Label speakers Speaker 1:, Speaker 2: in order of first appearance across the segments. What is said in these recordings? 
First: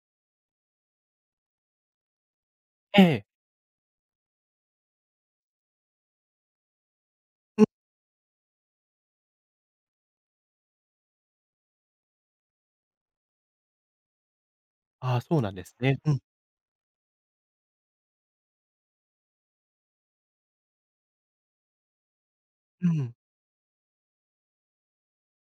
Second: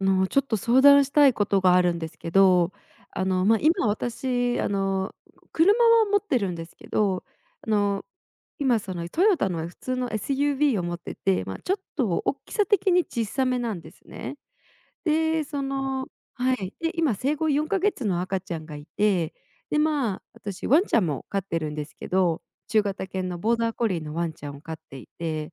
Speaker 1: ちょっと相談したいことがあるんですけど、
Speaker 2: ええ。
Speaker 1: まあ、今私、車は持ってるんですけど、あの、今そのトヨタの普通の SUV を持ってて、まあ、ちょっと大きさ的に小さめなんですね。
Speaker 2: ああ、そう
Speaker 1: で、
Speaker 2: なんですね。うん。
Speaker 1: はい。で、今生後4か月の赤ちゃんがいて、で、まあ、私ワンちゃんも飼ってるんですけど、中
Speaker 2: う
Speaker 1: 型
Speaker 2: ん。
Speaker 1: 犬のボーダーコリーのワンちゃんを飼っていて、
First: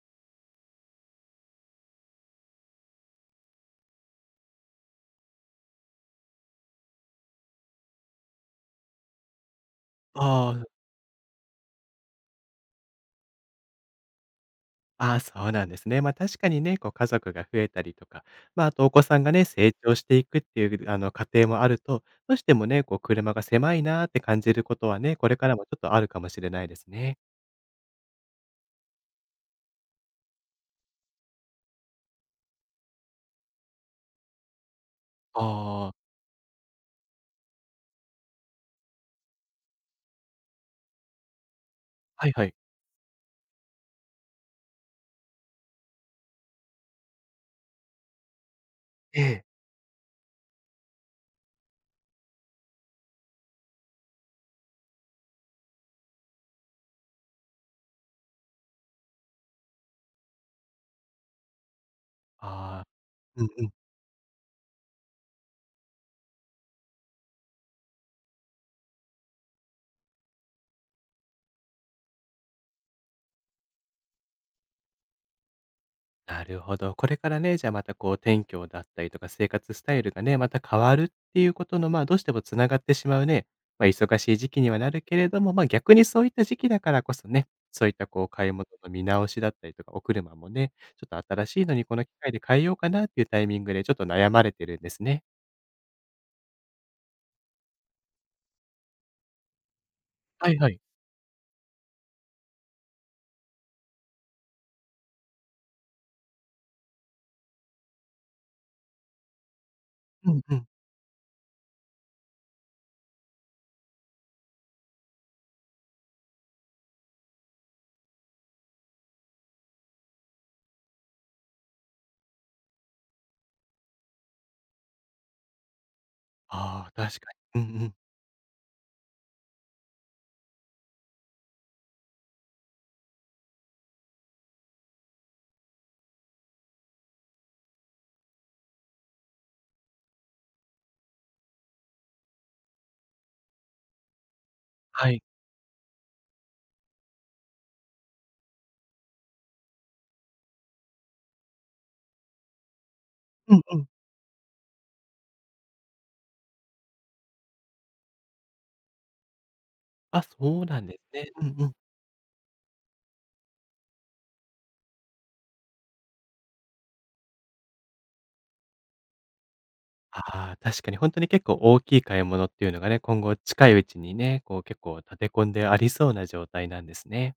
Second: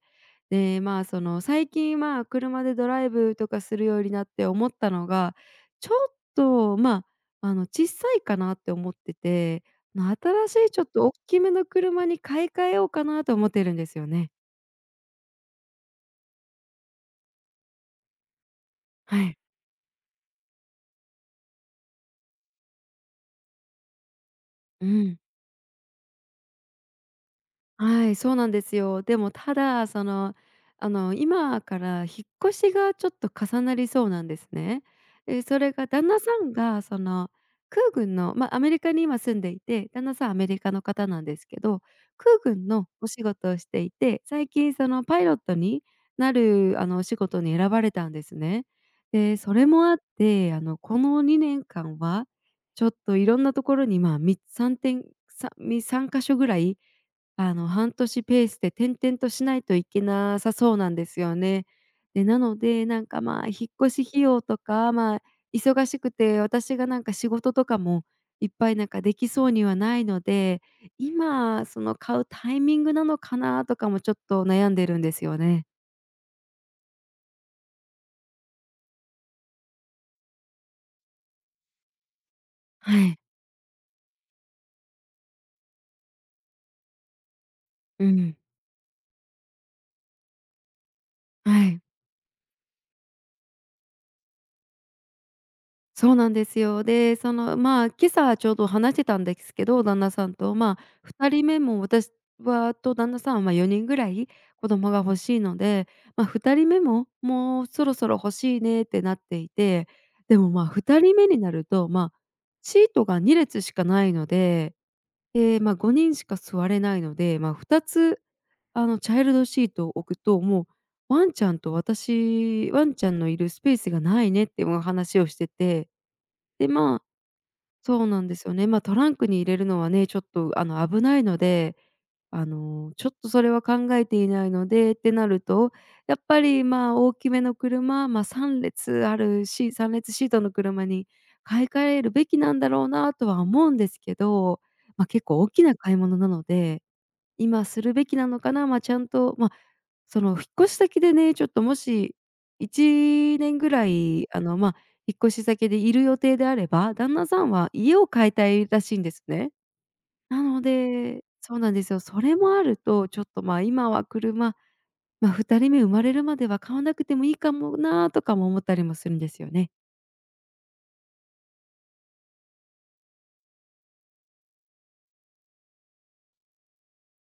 Speaker 1: で、まあ、その最近、まあ、車でドライブとかするようになって思ったのが、ちょっと、まあ、小さいかなって思ってて、まあ新
Speaker 2: ああ、
Speaker 1: しいちょっと大きめの車に買い替えようかなと思ってるんですよね。
Speaker 2: ああ、そうなんですね。まあ、確かにね、こう家族が増えたりとか、まあ、あとお子さ
Speaker 1: は
Speaker 2: んが
Speaker 1: い。
Speaker 2: ね、成長していくっていうあの、過程もあると、どうしてもね、こう車が狭いなって感じるこ
Speaker 1: う
Speaker 2: とはね、
Speaker 1: ん。
Speaker 2: これからもちょっとあるかもしれないですね。
Speaker 1: はい、そうなんですよ。でもただ、その、今から引っ越しがちょっと重なりそうなんですね。で、それが
Speaker 2: ああ、
Speaker 1: 旦那さんがその空軍の、まあ、アメリカに今住んでいて、旦那さんアメリカの方なんですけど、
Speaker 2: はい
Speaker 1: 空
Speaker 2: はい。
Speaker 1: 軍のお仕事をしていて、最近そのパイロットになる、お仕事に選ばれたんですね。
Speaker 2: え
Speaker 1: で、
Speaker 2: え。
Speaker 1: それもあって、この2年間はちょっといろんなところに、まあ、み3点さんみか所ぐらい半年ペースで転々としないといけなさそうなんですよね。で、なの
Speaker 2: あ
Speaker 1: で、
Speaker 2: あ、
Speaker 1: なんか、
Speaker 2: う
Speaker 1: ま
Speaker 2: ん
Speaker 1: あ、
Speaker 2: う
Speaker 1: 引
Speaker 2: ん。
Speaker 1: っ越し費用とか、まあ、忙しくて、私がなんか仕事とかもいっぱいなんかできそうにはないので、今、その買うタイミングなのかなとかもちょっと悩んでるんですよね。
Speaker 2: なるほど。これからね、じゃあまたこう、転居だったりとか、生活スタイルがね、また変わるっていうことの、まあ、どうしてもつながって
Speaker 1: は
Speaker 2: し
Speaker 1: い。
Speaker 2: まうね、まあ、忙しい時期にはなるけれども、まあ、逆にそういった時期だからこそね、そういっ
Speaker 1: う
Speaker 2: たこう、
Speaker 1: ん。
Speaker 2: 買い物の見直しだったりとか、お車もね、ちょっと新しい
Speaker 1: は
Speaker 2: の
Speaker 1: い。
Speaker 2: にこの機会で変えようかなっていうタイミングでちょっと悩まれてるんですね。
Speaker 1: そうなんですよ。で、その、まあ、今朝ちょうど話してたんですけど、旦那さん
Speaker 2: は
Speaker 1: と、
Speaker 2: いは
Speaker 1: ま
Speaker 2: い。
Speaker 1: あ、2人目も私はと旦那さんは、ま、4人ぐらい子供が欲しいので、まあ、2人目も、もうそろそろ欲しいねってなっていて、
Speaker 2: う
Speaker 1: で
Speaker 2: ん
Speaker 1: も、
Speaker 2: う
Speaker 1: ま、あ
Speaker 2: ん。
Speaker 1: 2人目になると、ま、あシートが2列しかないので、で、まあ、5人しか座れないので、ま、あ2つ、チャイルドシートを置くと、もうワンちゃんと私ワンちゃんのいるスペースがないねっていうお話をしてて。で、
Speaker 2: ああ、
Speaker 1: まあ、
Speaker 2: 確かに。うんうん。
Speaker 1: そうなんですよね。ま、あトランクに入れるのはね、ちょっとあの、危ないので、ちょっとそれは考えていないのでってなると、やっぱり、まあ、大きめの車、ま、あ3列シートの車に買い替えるべきなんだろうなとは思うんですけど、ま、あ
Speaker 2: はい。
Speaker 1: 結構大きな買い物なので、今するべきなのかな、ま、あちゃんと、ま、あその、引っ越し先でね、ちょっともし1
Speaker 2: う
Speaker 1: 年
Speaker 2: ん
Speaker 1: ぐ
Speaker 2: う
Speaker 1: ら
Speaker 2: ん。
Speaker 1: い、ま、あ引っ越し先でいる予定であれば、旦那さんは家を買いたいらしいんですね。
Speaker 2: あ、
Speaker 1: な
Speaker 2: そ
Speaker 1: の
Speaker 2: うなんです
Speaker 1: で
Speaker 2: ね。うん
Speaker 1: そう
Speaker 2: う
Speaker 1: な
Speaker 2: ん。
Speaker 1: んですよ。それもあると、ちょっと、ま、あ今は車、まあ、2人目生まれるまでは買わなくてもいいかもなとかも思ったりもするんですよね。
Speaker 2: ああ、確かに本当に結構大きい買い物っていうのがね、今後近いうちにね、こう結構立て込んでありそうな状態なんですね。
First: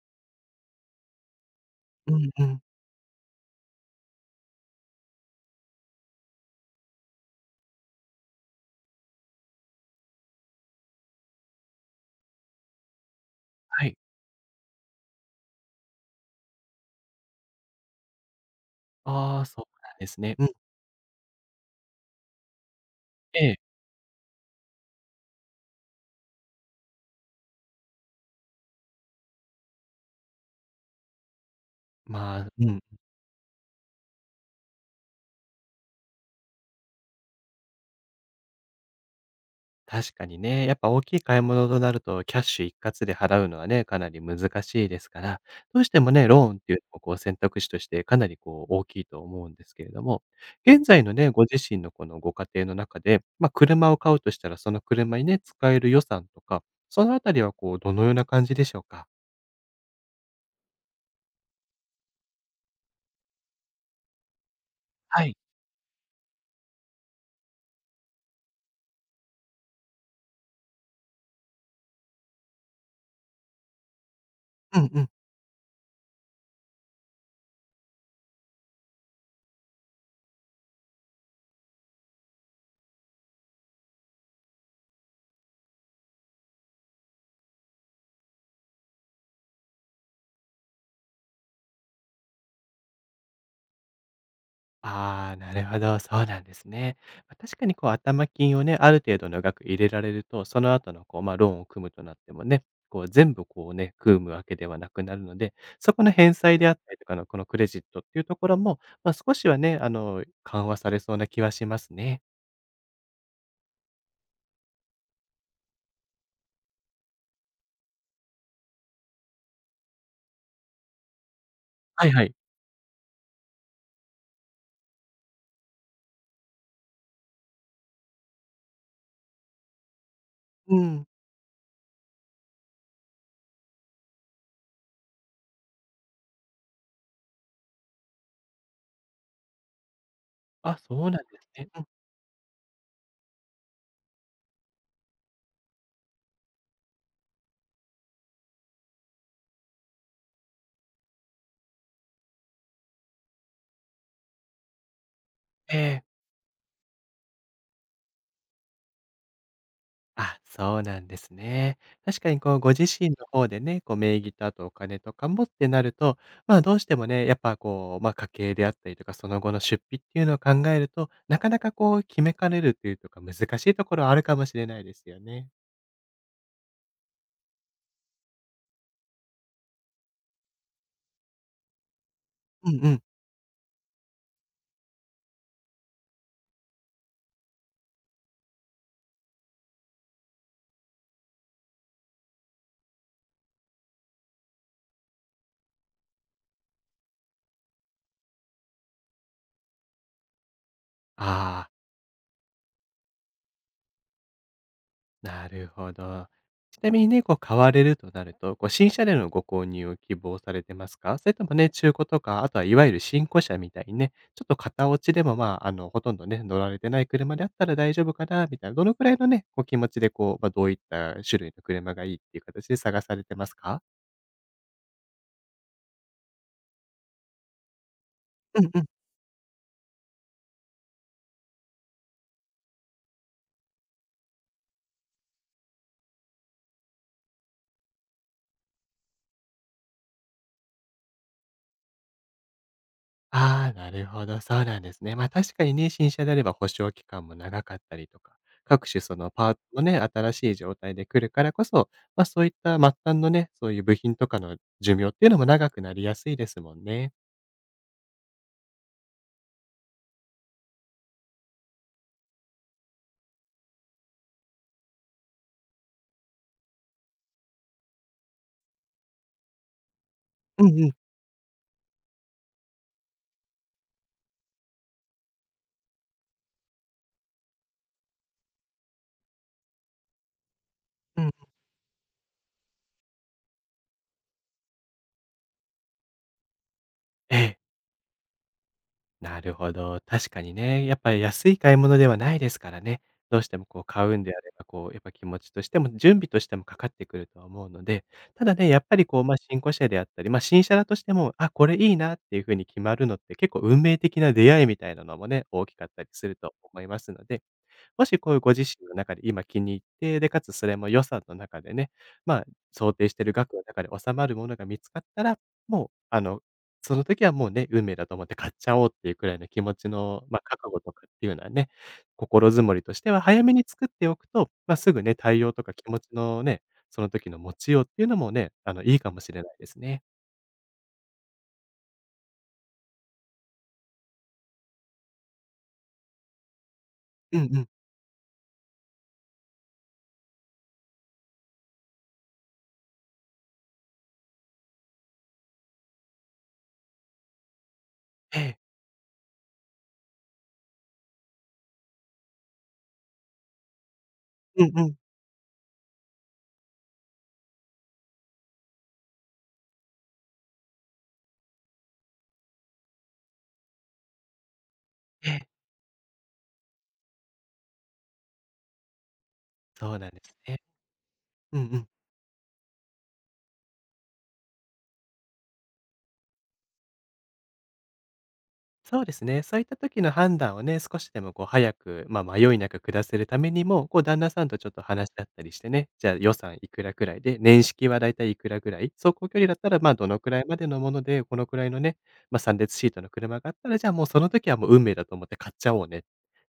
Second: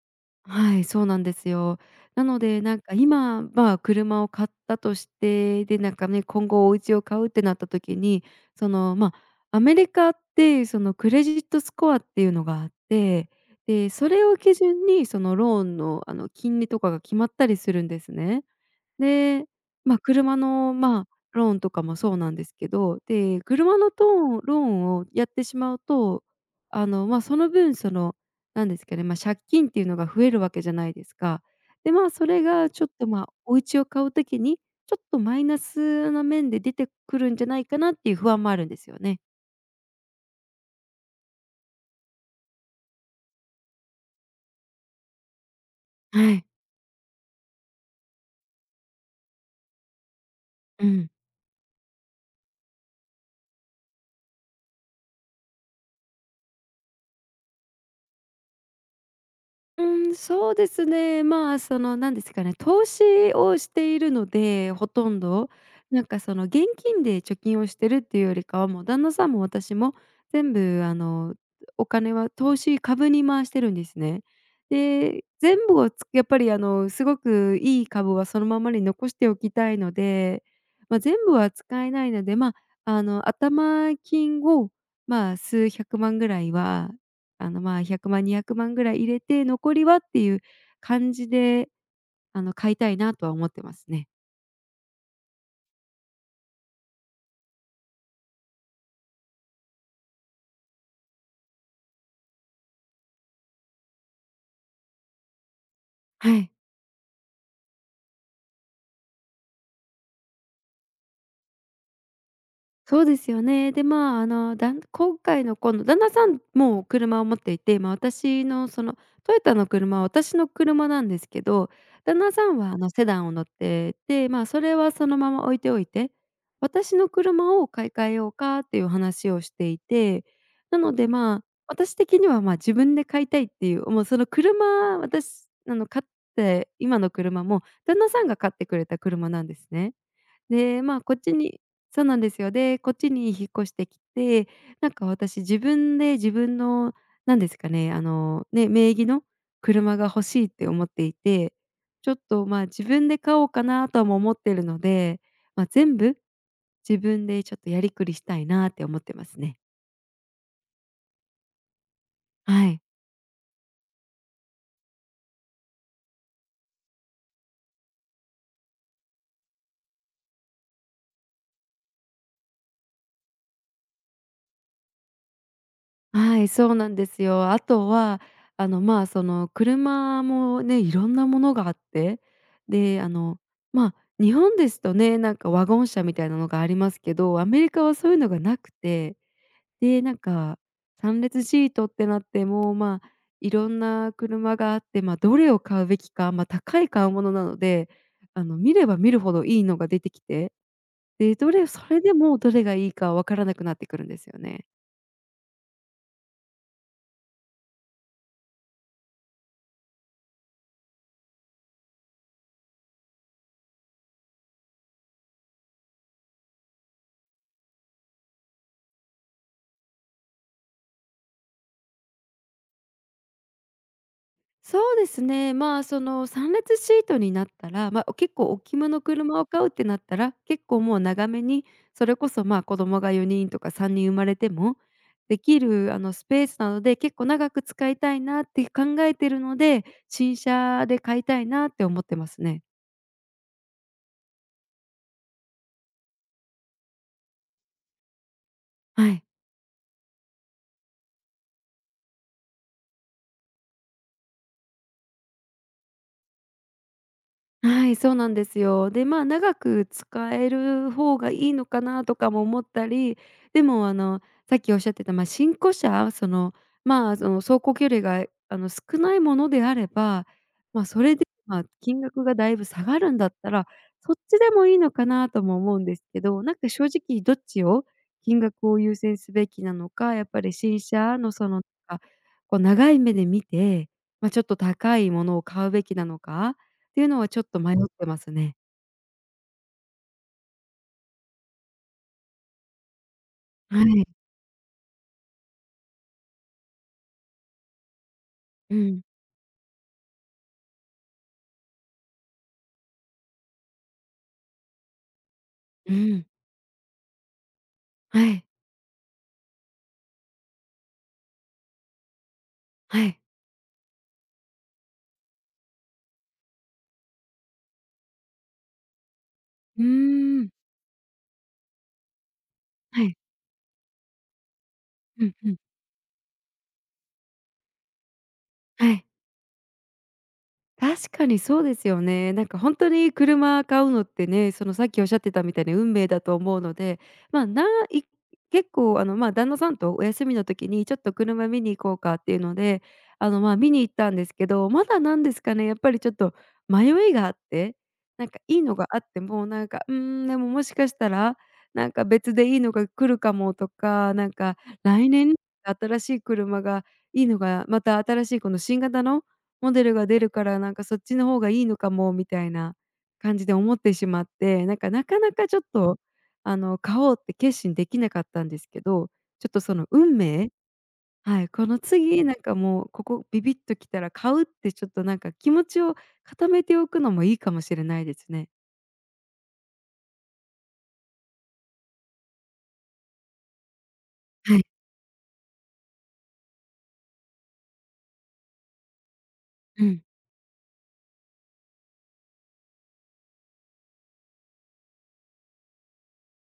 Speaker 1: はい、そうなんですよ。
Speaker 2: う
Speaker 1: な
Speaker 2: ん
Speaker 1: の
Speaker 2: うん。
Speaker 1: で、なんか今、まあ、車を買ったとして、で、なんかね、今後お家を買うってなった時に、その、まあ、アメリカって、そのクレジットスコアっていうのがあって、
Speaker 2: は
Speaker 1: で、
Speaker 2: い。
Speaker 1: それを基準にそのローンの、金利とかが決まったりするんですね。
Speaker 2: ああ、
Speaker 1: で、
Speaker 2: そうな
Speaker 1: ま
Speaker 2: ん
Speaker 1: あ、
Speaker 2: ですね。
Speaker 1: 車
Speaker 2: うん。
Speaker 1: の、まあ、ローンとかもそうなんですけど、で、
Speaker 2: ええ。
Speaker 1: 車のトーンローンをやってしまうと、まあ、その分、その、なんですかね、まあ、借金っていうのが増えるわけじゃないですか。で、まあ、そ
Speaker 2: ま
Speaker 1: れ
Speaker 2: あ、
Speaker 1: がちょっと、まあ、お家を買うときに、ちょっとマイナスな面で出てくるんじゃないかなっていう不安もあるんですよね。
Speaker 2: 確かにね、やっぱ大きい買い物となると、キャッシュ一括で払うのはね、かなり難しいですから、どうしてもね、
Speaker 1: は
Speaker 2: ロ
Speaker 1: い。
Speaker 2: ーンっていうのもこう選択肢としてかなりこう大きいと思うんですけれども、現
Speaker 1: う
Speaker 2: 在
Speaker 1: ん。
Speaker 2: のね、ご自身のこのご家庭の中で、まあ、車を買うとしたら、その車にね、使える予算とか、そのあたりはこうどのような感じでしょうか？
Speaker 1: うん、そうですね。まあ、その、なんですかね、投資をしているので、ほとん
Speaker 2: はい。
Speaker 1: ど。なんかその現金で貯金をしてるっていうよりかは、もう旦那さんも私も全部お金は投資、株に回してるんですね。
Speaker 2: うんうん。
Speaker 1: で、全部をつやっぱりすごくいい株はそのままに残しておきたいので、まあ、全部は使えないので、まあ、頭金を、まあ、数百万ぐらいはまあ、100万、200万ぐらい入れて、残りはっていう感じで、買いたいなとは思ってますね。
Speaker 2: ああ、なるほど、そうなんですね。ま、確かにこう頭金をね、ある程度の額入れられると、その後のこう、まあ、ローンを組むとなってもね、こう全部こうね、組むわけではなくなるので、そこの
Speaker 1: は
Speaker 2: 返
Speaker 1: い。
Speaker 2: 済であったりとかのこのクレジットっていうところも、まあ、少しはね、あの、緩和されそうな気はしますね。
Speaker 1: そうですよね。で、まあ、今回のこの旦那さんも車を持っていて、まあ、私のそのトヨタの車は私の車なんですけど、
Speaker 2: はい
Speaker 1: 旦
Speaker 2: は
Speaker 1: 那
Speaker 2: い。
Speaker 1: さんはあのセダンを乗ってて、まあ、それはそのまま置いておいて、私の車を買い替えようかっていう話をしていて、
Speaker 2: う
Speaker 1: なの
Speaker 2: ん。
Speaker 1: で、まあ、私的には、ま、自分で買いたいっていう、もうその車私買って今の車も旦那さんが買ってくれた車なんですね。
Speaker 2: あ、
Speaker 1: で、ま
Speaker 2: そ
Speaker 1: あ、
Speaker 2: う
Speaker 1: こっ
Speaker 2: なん
Speaker 1: ち
Speaker 2: です
Speaker 1: に
Speaker 2: ね。うん。
Speaker 1: そうなんですよ。で、こっちに引っ越してきて、なんか私自分で自分のなんですかね、ね、名義の車が欲しいって思っていて、ちょっと、まあ、自分で買おうかなとも思ってるので、まあ、
Speaker 2: え
Speaker 1: 全
Speaker 2: え。
Speaker 1: 部自分でちょっとやりくりしたいなって思ってますね。
Speaker 2: あ、そうなんですね。確かにこう
Speaker 1: は
Speaker 2: ご
Speaker 1: い。
Speaker 2: 自身の方でね、こう名義とあとお金とかもってなると、まあどうしてもね、やっぱこう、まあ家計であったりとか、その後の出費っていうのを考えると、なかなかこう決めかねるというとか難しいところはあるかもしれないですよね。
Speaker 1: はい、そうなんですよ。あとは、まあ、その、車もね、いろんなものがあって、
Speaker 2: うんうん。
Speaker 1: で、まあ、日本ですとね、なんかワゴン車みたいなのがありますけど、アメリカはそういうのがなくて、で、なんか三列シートってなって、もう、まあ、いろんな車があって、まあ、どれを買うべきか、まあ、高い買うものなので、見れば見るほどいいのが出てきて、で、
Speaker 2: ああ。
Speaker 1: それでもうどれがいいかわからなくなってくるんですよね。
Speaker 2: なるほど。ちなみにね、こう買われるとなると、こう新車でのご購入を希望されてますか？それともね、中古とか、あとはいわゆる新古車みたいにね、ちょっと型落ちでも、まあ、あの、ほとんどね、乗られてない車であったら大丈夫かなみたいな、どのくらいのね、こう気持ちでこう、まあ、どういった種類の車がいいっていう形で探されてますか？
Speaker 1: そうですね。まあ、その3列シートになったら、まあ、結構大きめの車を買うってなったら、結構もう長めに、それこそ、まあ、子供が4人とか3人生まれてもできるあのスペースなので、結構長く使いたいなって考えてるので、新車で買いたいなって思ってますね。
Speaker 2: ああ、なるほど、そうなんですね。ま、あ確かにね、新車であれば保証期間も長かったりとか、各種
Speaker 1: は
Speaker 2: そ
Speaker 1: い。
Speaker 2: のパーツもね、新しい状態で来るからこそ、ま、そういった末端のね、そういう部品とかの寿命っていうのも長くなりやすいですもんね。
Speaker 1: はい、そうなんですよ。で、まあ、長く使える方がいいのかなとかも思ったり、でも、さっきおっしゃってた、まあ、新古車、その、まあ、その、走行距離が、少ないものであれば、
Speaker 2: うん
Speaker 1: ま
Speaker 2: う
Speaker 1: あ、
Speaker 2: ん、
Speaker 1: それで、まあ、金額がだいぶ下がるんだったら、そっちでもいいのかなとも思うんですけど、なんか正直どっちを金額を優先すべきなのか、やっぱり新車
Speaker 2: うん。
Speaker 1: の、その、こう長い目で見て、まあ、ちょっと高いものを買うべきなのかていうのは
Speaker 2: え
Speaker 1: ちょっ
Speaker 2: え。
Speaker 1: と迷ってますね。
Speaker 2: なるほど。確かにね、やっぱり安い買い物ではないですからね。どうしてもこ
Speaker 1: は
Speaker 2: う買
Speaker 1: い。
Speaker 2: うんであれば、こう、やっぱ気持ちとしても、準備としてもかかってくるとは思うので、ただね、
Speaker 1: う
Speaker 2: やっぱ
Speaker 1: ん。
Speaker 2: りこう、ま、あ新古車であったり、まあ、新車だとしても、あ、これいいなっていう風に決まるのって結構運命的な出会いみたいなのもね、大きかっ
Speaker 1: う
Speaker 2: たり
Speaker 1: ん。
Speaker 2: すると思いますので、もし
Speaker 1: は
Speaker 2: こういう
Speaker 1: い。
Speaker 2: ご自身の中で今気に入って、で、かつそれも予算の中でね、まあ、想
Speaker 1: は
Speaker 2: 定し
Speaker 1: い。
Speaker 2: てる額の中で収まるものが見つかったら、もう、あの、その時はもうね、運命だと思って買っちゃおうっていうくらいの気持
Speaker 1: う
Speaker 2: ちの、まあ、
Speaker 1: ーん。
Speaker 2: 覚悟とかっていうのはね、心づもりとし
Speaker 1: は
Speaker 2: て
Speaker 1: い。
Speaker 2: は早めに作っておくと、まあ、すぐね、
Speaker 1: うん
Speaker 2: 対
Speaker 1: う
Speaker 2: 応
Speaker 1: ん。
Speaker 2: とか気持ちのね、その時の持ちようっていうのもね、あの、
Speaker 1: は
Speaker 2: いい
Speaker 1: い。
Speaker 2: かもしれないですね。
Speaker 1: 確かにそうですよね。なんか本当に車買うのってね、そのさっきおっしゃってたみたいに運命だと思うので、
Speaker 2: うん
Speaker 1: ま、
Speaker 2: う
Speaker 1: な
Speaker 2: ん。
Speaker 1: い結構ま、旦那さんとお休みの時にちょっと車見に行こうかっていうので、ま、見に行ったんですけど、まだなんですかね、やっぱりちょっと迷いがあって、なん
Speaker 2: え
Speaker 1: か
Speaker 2: え。
Speaker 1: いいのがあっても、なんか、うーん、でももしかしたら、なんか別でいいのが来るかもとか、なんか
Speaker 2: うんうん。
Speaker 1: 来年新しい車がいいのがまた新しいこの新型のモデルが出るから、なんかそっちの方がいいのかもみたいな感じで思ってしまって、なんかなか
Speaker 2: え
Speaker 1: な
Speaker 2: え。
Speaker 1: かちょっと、買おうって決心できなかったんですけど、ちょっとその
Speaker 2: そうなん
Speaker 1: 運
Speaker 2: です
Speaker 1: 命。
Speaker 2: ね。
Speaker 1: はい、
Speaker 2: うん
Speaker 1: こ
Speaker 2: う
Speaker 1: の
Speaker 2: ん。
Speaker 1: 次なんかもうここビビッときたら買うってちょっとなんか気持ちを固めておくのもいいかもしれないですね。
Speaker 2: そうですね。そういった時の判断をね、少しでもこう早く、まあ、迷いなく下せるためにも、こう旦那さん
Speaker 1: は
Speaker 2: と
Speaker 1: い。
Speaker 2: ちょっと話し合ったりしてね、じゃあ予算いくらくらいで、年式はだいたいいくらぐらい、走行距離だったら、
Speaker 1: う
Speaker 2: ま、
Speaker 1: ん。
Speaker 2: どのくらいまでのもので、このくらいのね、まあ、3列シートの車があったら、じゃあもうその時はもう運命だと思って買っちゃおうねっ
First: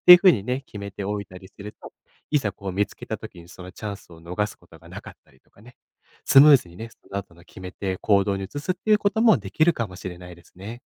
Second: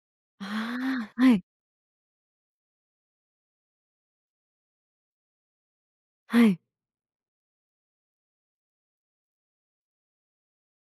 Speaker 2: ていう風にね、決めて
Speaker 1: あ
Speaker 2: お
Speaker 1: あ、
Speaker 2: い
Speaker 1: は
Speaker 2: た
Speaker 1: い、
Speaker 2: りすると、いざこう見つけた時にそのチャンスを逃すことがなかったりとかね、ス
Speaker 1: は
Speaker 2: ムー
Speaker 1: い。
Speaker 2: ズにね、その後の決めて行動に移すっていうこともできるかもしれないですね。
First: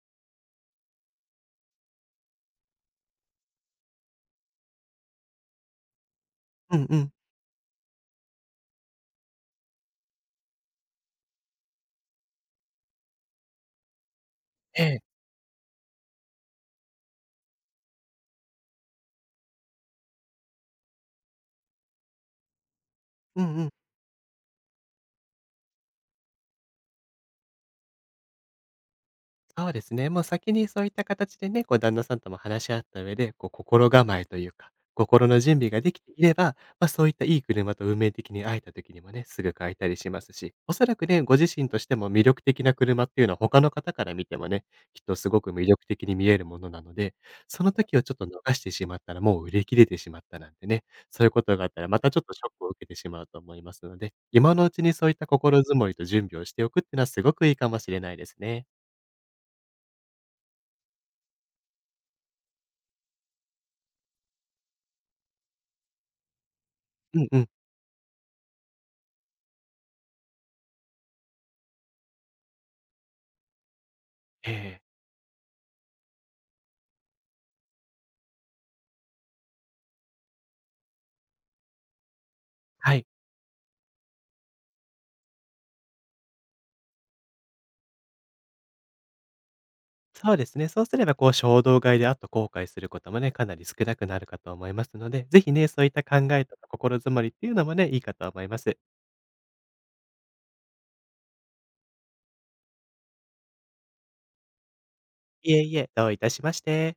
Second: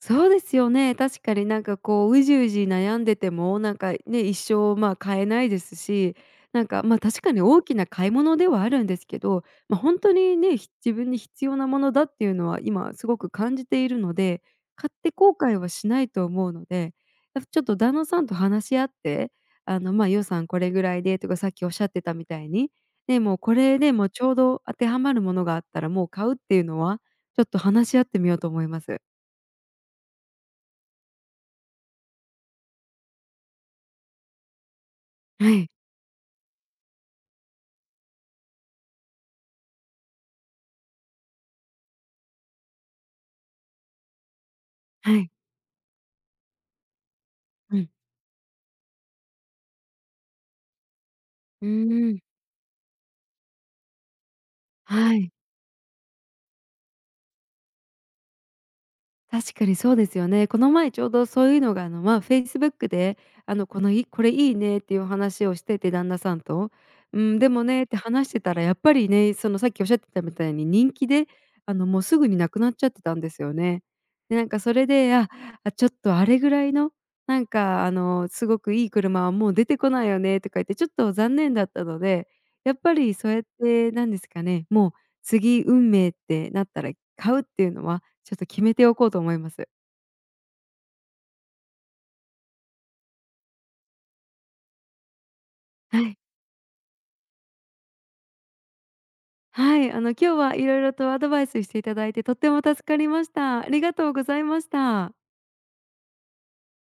Speaker 1: そうですよね。確かになんかこう、うじうじ悩んでても、なんかね、一生まあ、買えないですし、なん
Speaker 2: う
Speaker 1: か、
Speaker 2: んう
Speaker 1: ま、あ
Speaker 2: ん。
Speaker 1: 確かに大きな買い物ではあるんですけど、ま、あ本当にね、自分に必要なものだっていうのは今すごく感じているので、
Speaker 2: え
Speaker 1: 買っ
Speaker 2: え。
Speaker 1: て後悔はしないと思うので、やっぱちょっと旦那さんと話し合って、ま、あ予算これぐらいでとかさっきおっしゃってたみたいに、ね、もう
Speaker 2: う
Speaker 1: こ
Speaker 2: んうん。
Speaker 1: れでもうちょうど当てはまるものがあったらもう買うっていうのは、ちょっと話し合ってみようと思います。
Speaker 2: そうですね。もう先にそういった形でね、こう旦那さんとも話し合った上で、こう心構えというか、心の
Speaker 1: は
Speaker 2: 準
Speaker 1: い。
Speaker 2: 備ができていれば、まあ、そういったいい車と運命的に会えた時にもね、すぐ買えたりしますし、おそらくね、ご自身としても魅力的な車っていうのは他の方から見てもね、きっと
Speaker 1: は
Speaker 2: す
Speaker 1: い。
Speaker 2: ごく魅力的に見えるものなので、その
Speaker 1: うん。
Speaker 2: 時をちょっと逃してしまったら、もう売り切れてしまったなんてね、そういうことがあ
Speaker 1: う
Speaker 2: ったらまた
Speaker 1: ー
Speaker 2: ちょっ
Speaker 1: ん。
Speaker 2: とショックを受けてしまうと思いますので、今のうちにそうい
Speaker 1: は
Speaker 2: った
Speaker 1: い。
Speaker 2: 心づもりと準備をしておくっていうのはすごくいいかもしれないですね。
Speaker 1: 確かにそうですよね。この前ちょうどそういうのがまあ、Facebook で「これいいね」っていう話をしてて、旦那さんと。
Speaker 2: う
Speaker 1: 「う
Speaker 2: んう
Speaker 1: ん、
Speaker 2: ん。
Speaker 1: でもね」って話してたらやっぱりね、そのさっきおっしゃってたみたいに人気で、もうすぐになくなっちゃってたんですよね。で、なん
Speaker 2: え
Speaker 1: かそ
Speaker 2: え。
Speaker 1: れで、あ、ちょっとあれぐらいの、なんかすごくいい車はもう出てこないよねとか言って、ちょっと残念だったので、やっ
Speaker 2: は
Speaker 1: ぱ
Speaker 2: い。
Speaker 1: りそうやってなんですかね、もう次運命ってなったら買うっていうのはちょっと決めておこうと思います。
Speaker 2: そうですね。そうすれば、こう、衝動買いで、あと後悔することもね、かなり少なくなるかと思いますので、ぜひね、そういった
Speaker 1: はい。
Speaker 2: 考えとか心づもりっていうのもね、いいかと思います。
Speaker 1: はい、今日は色々とアドバイスしていただいてとっても助かりました。ありがとうございました。
Speaker 2: いえいえ、どういたしまして。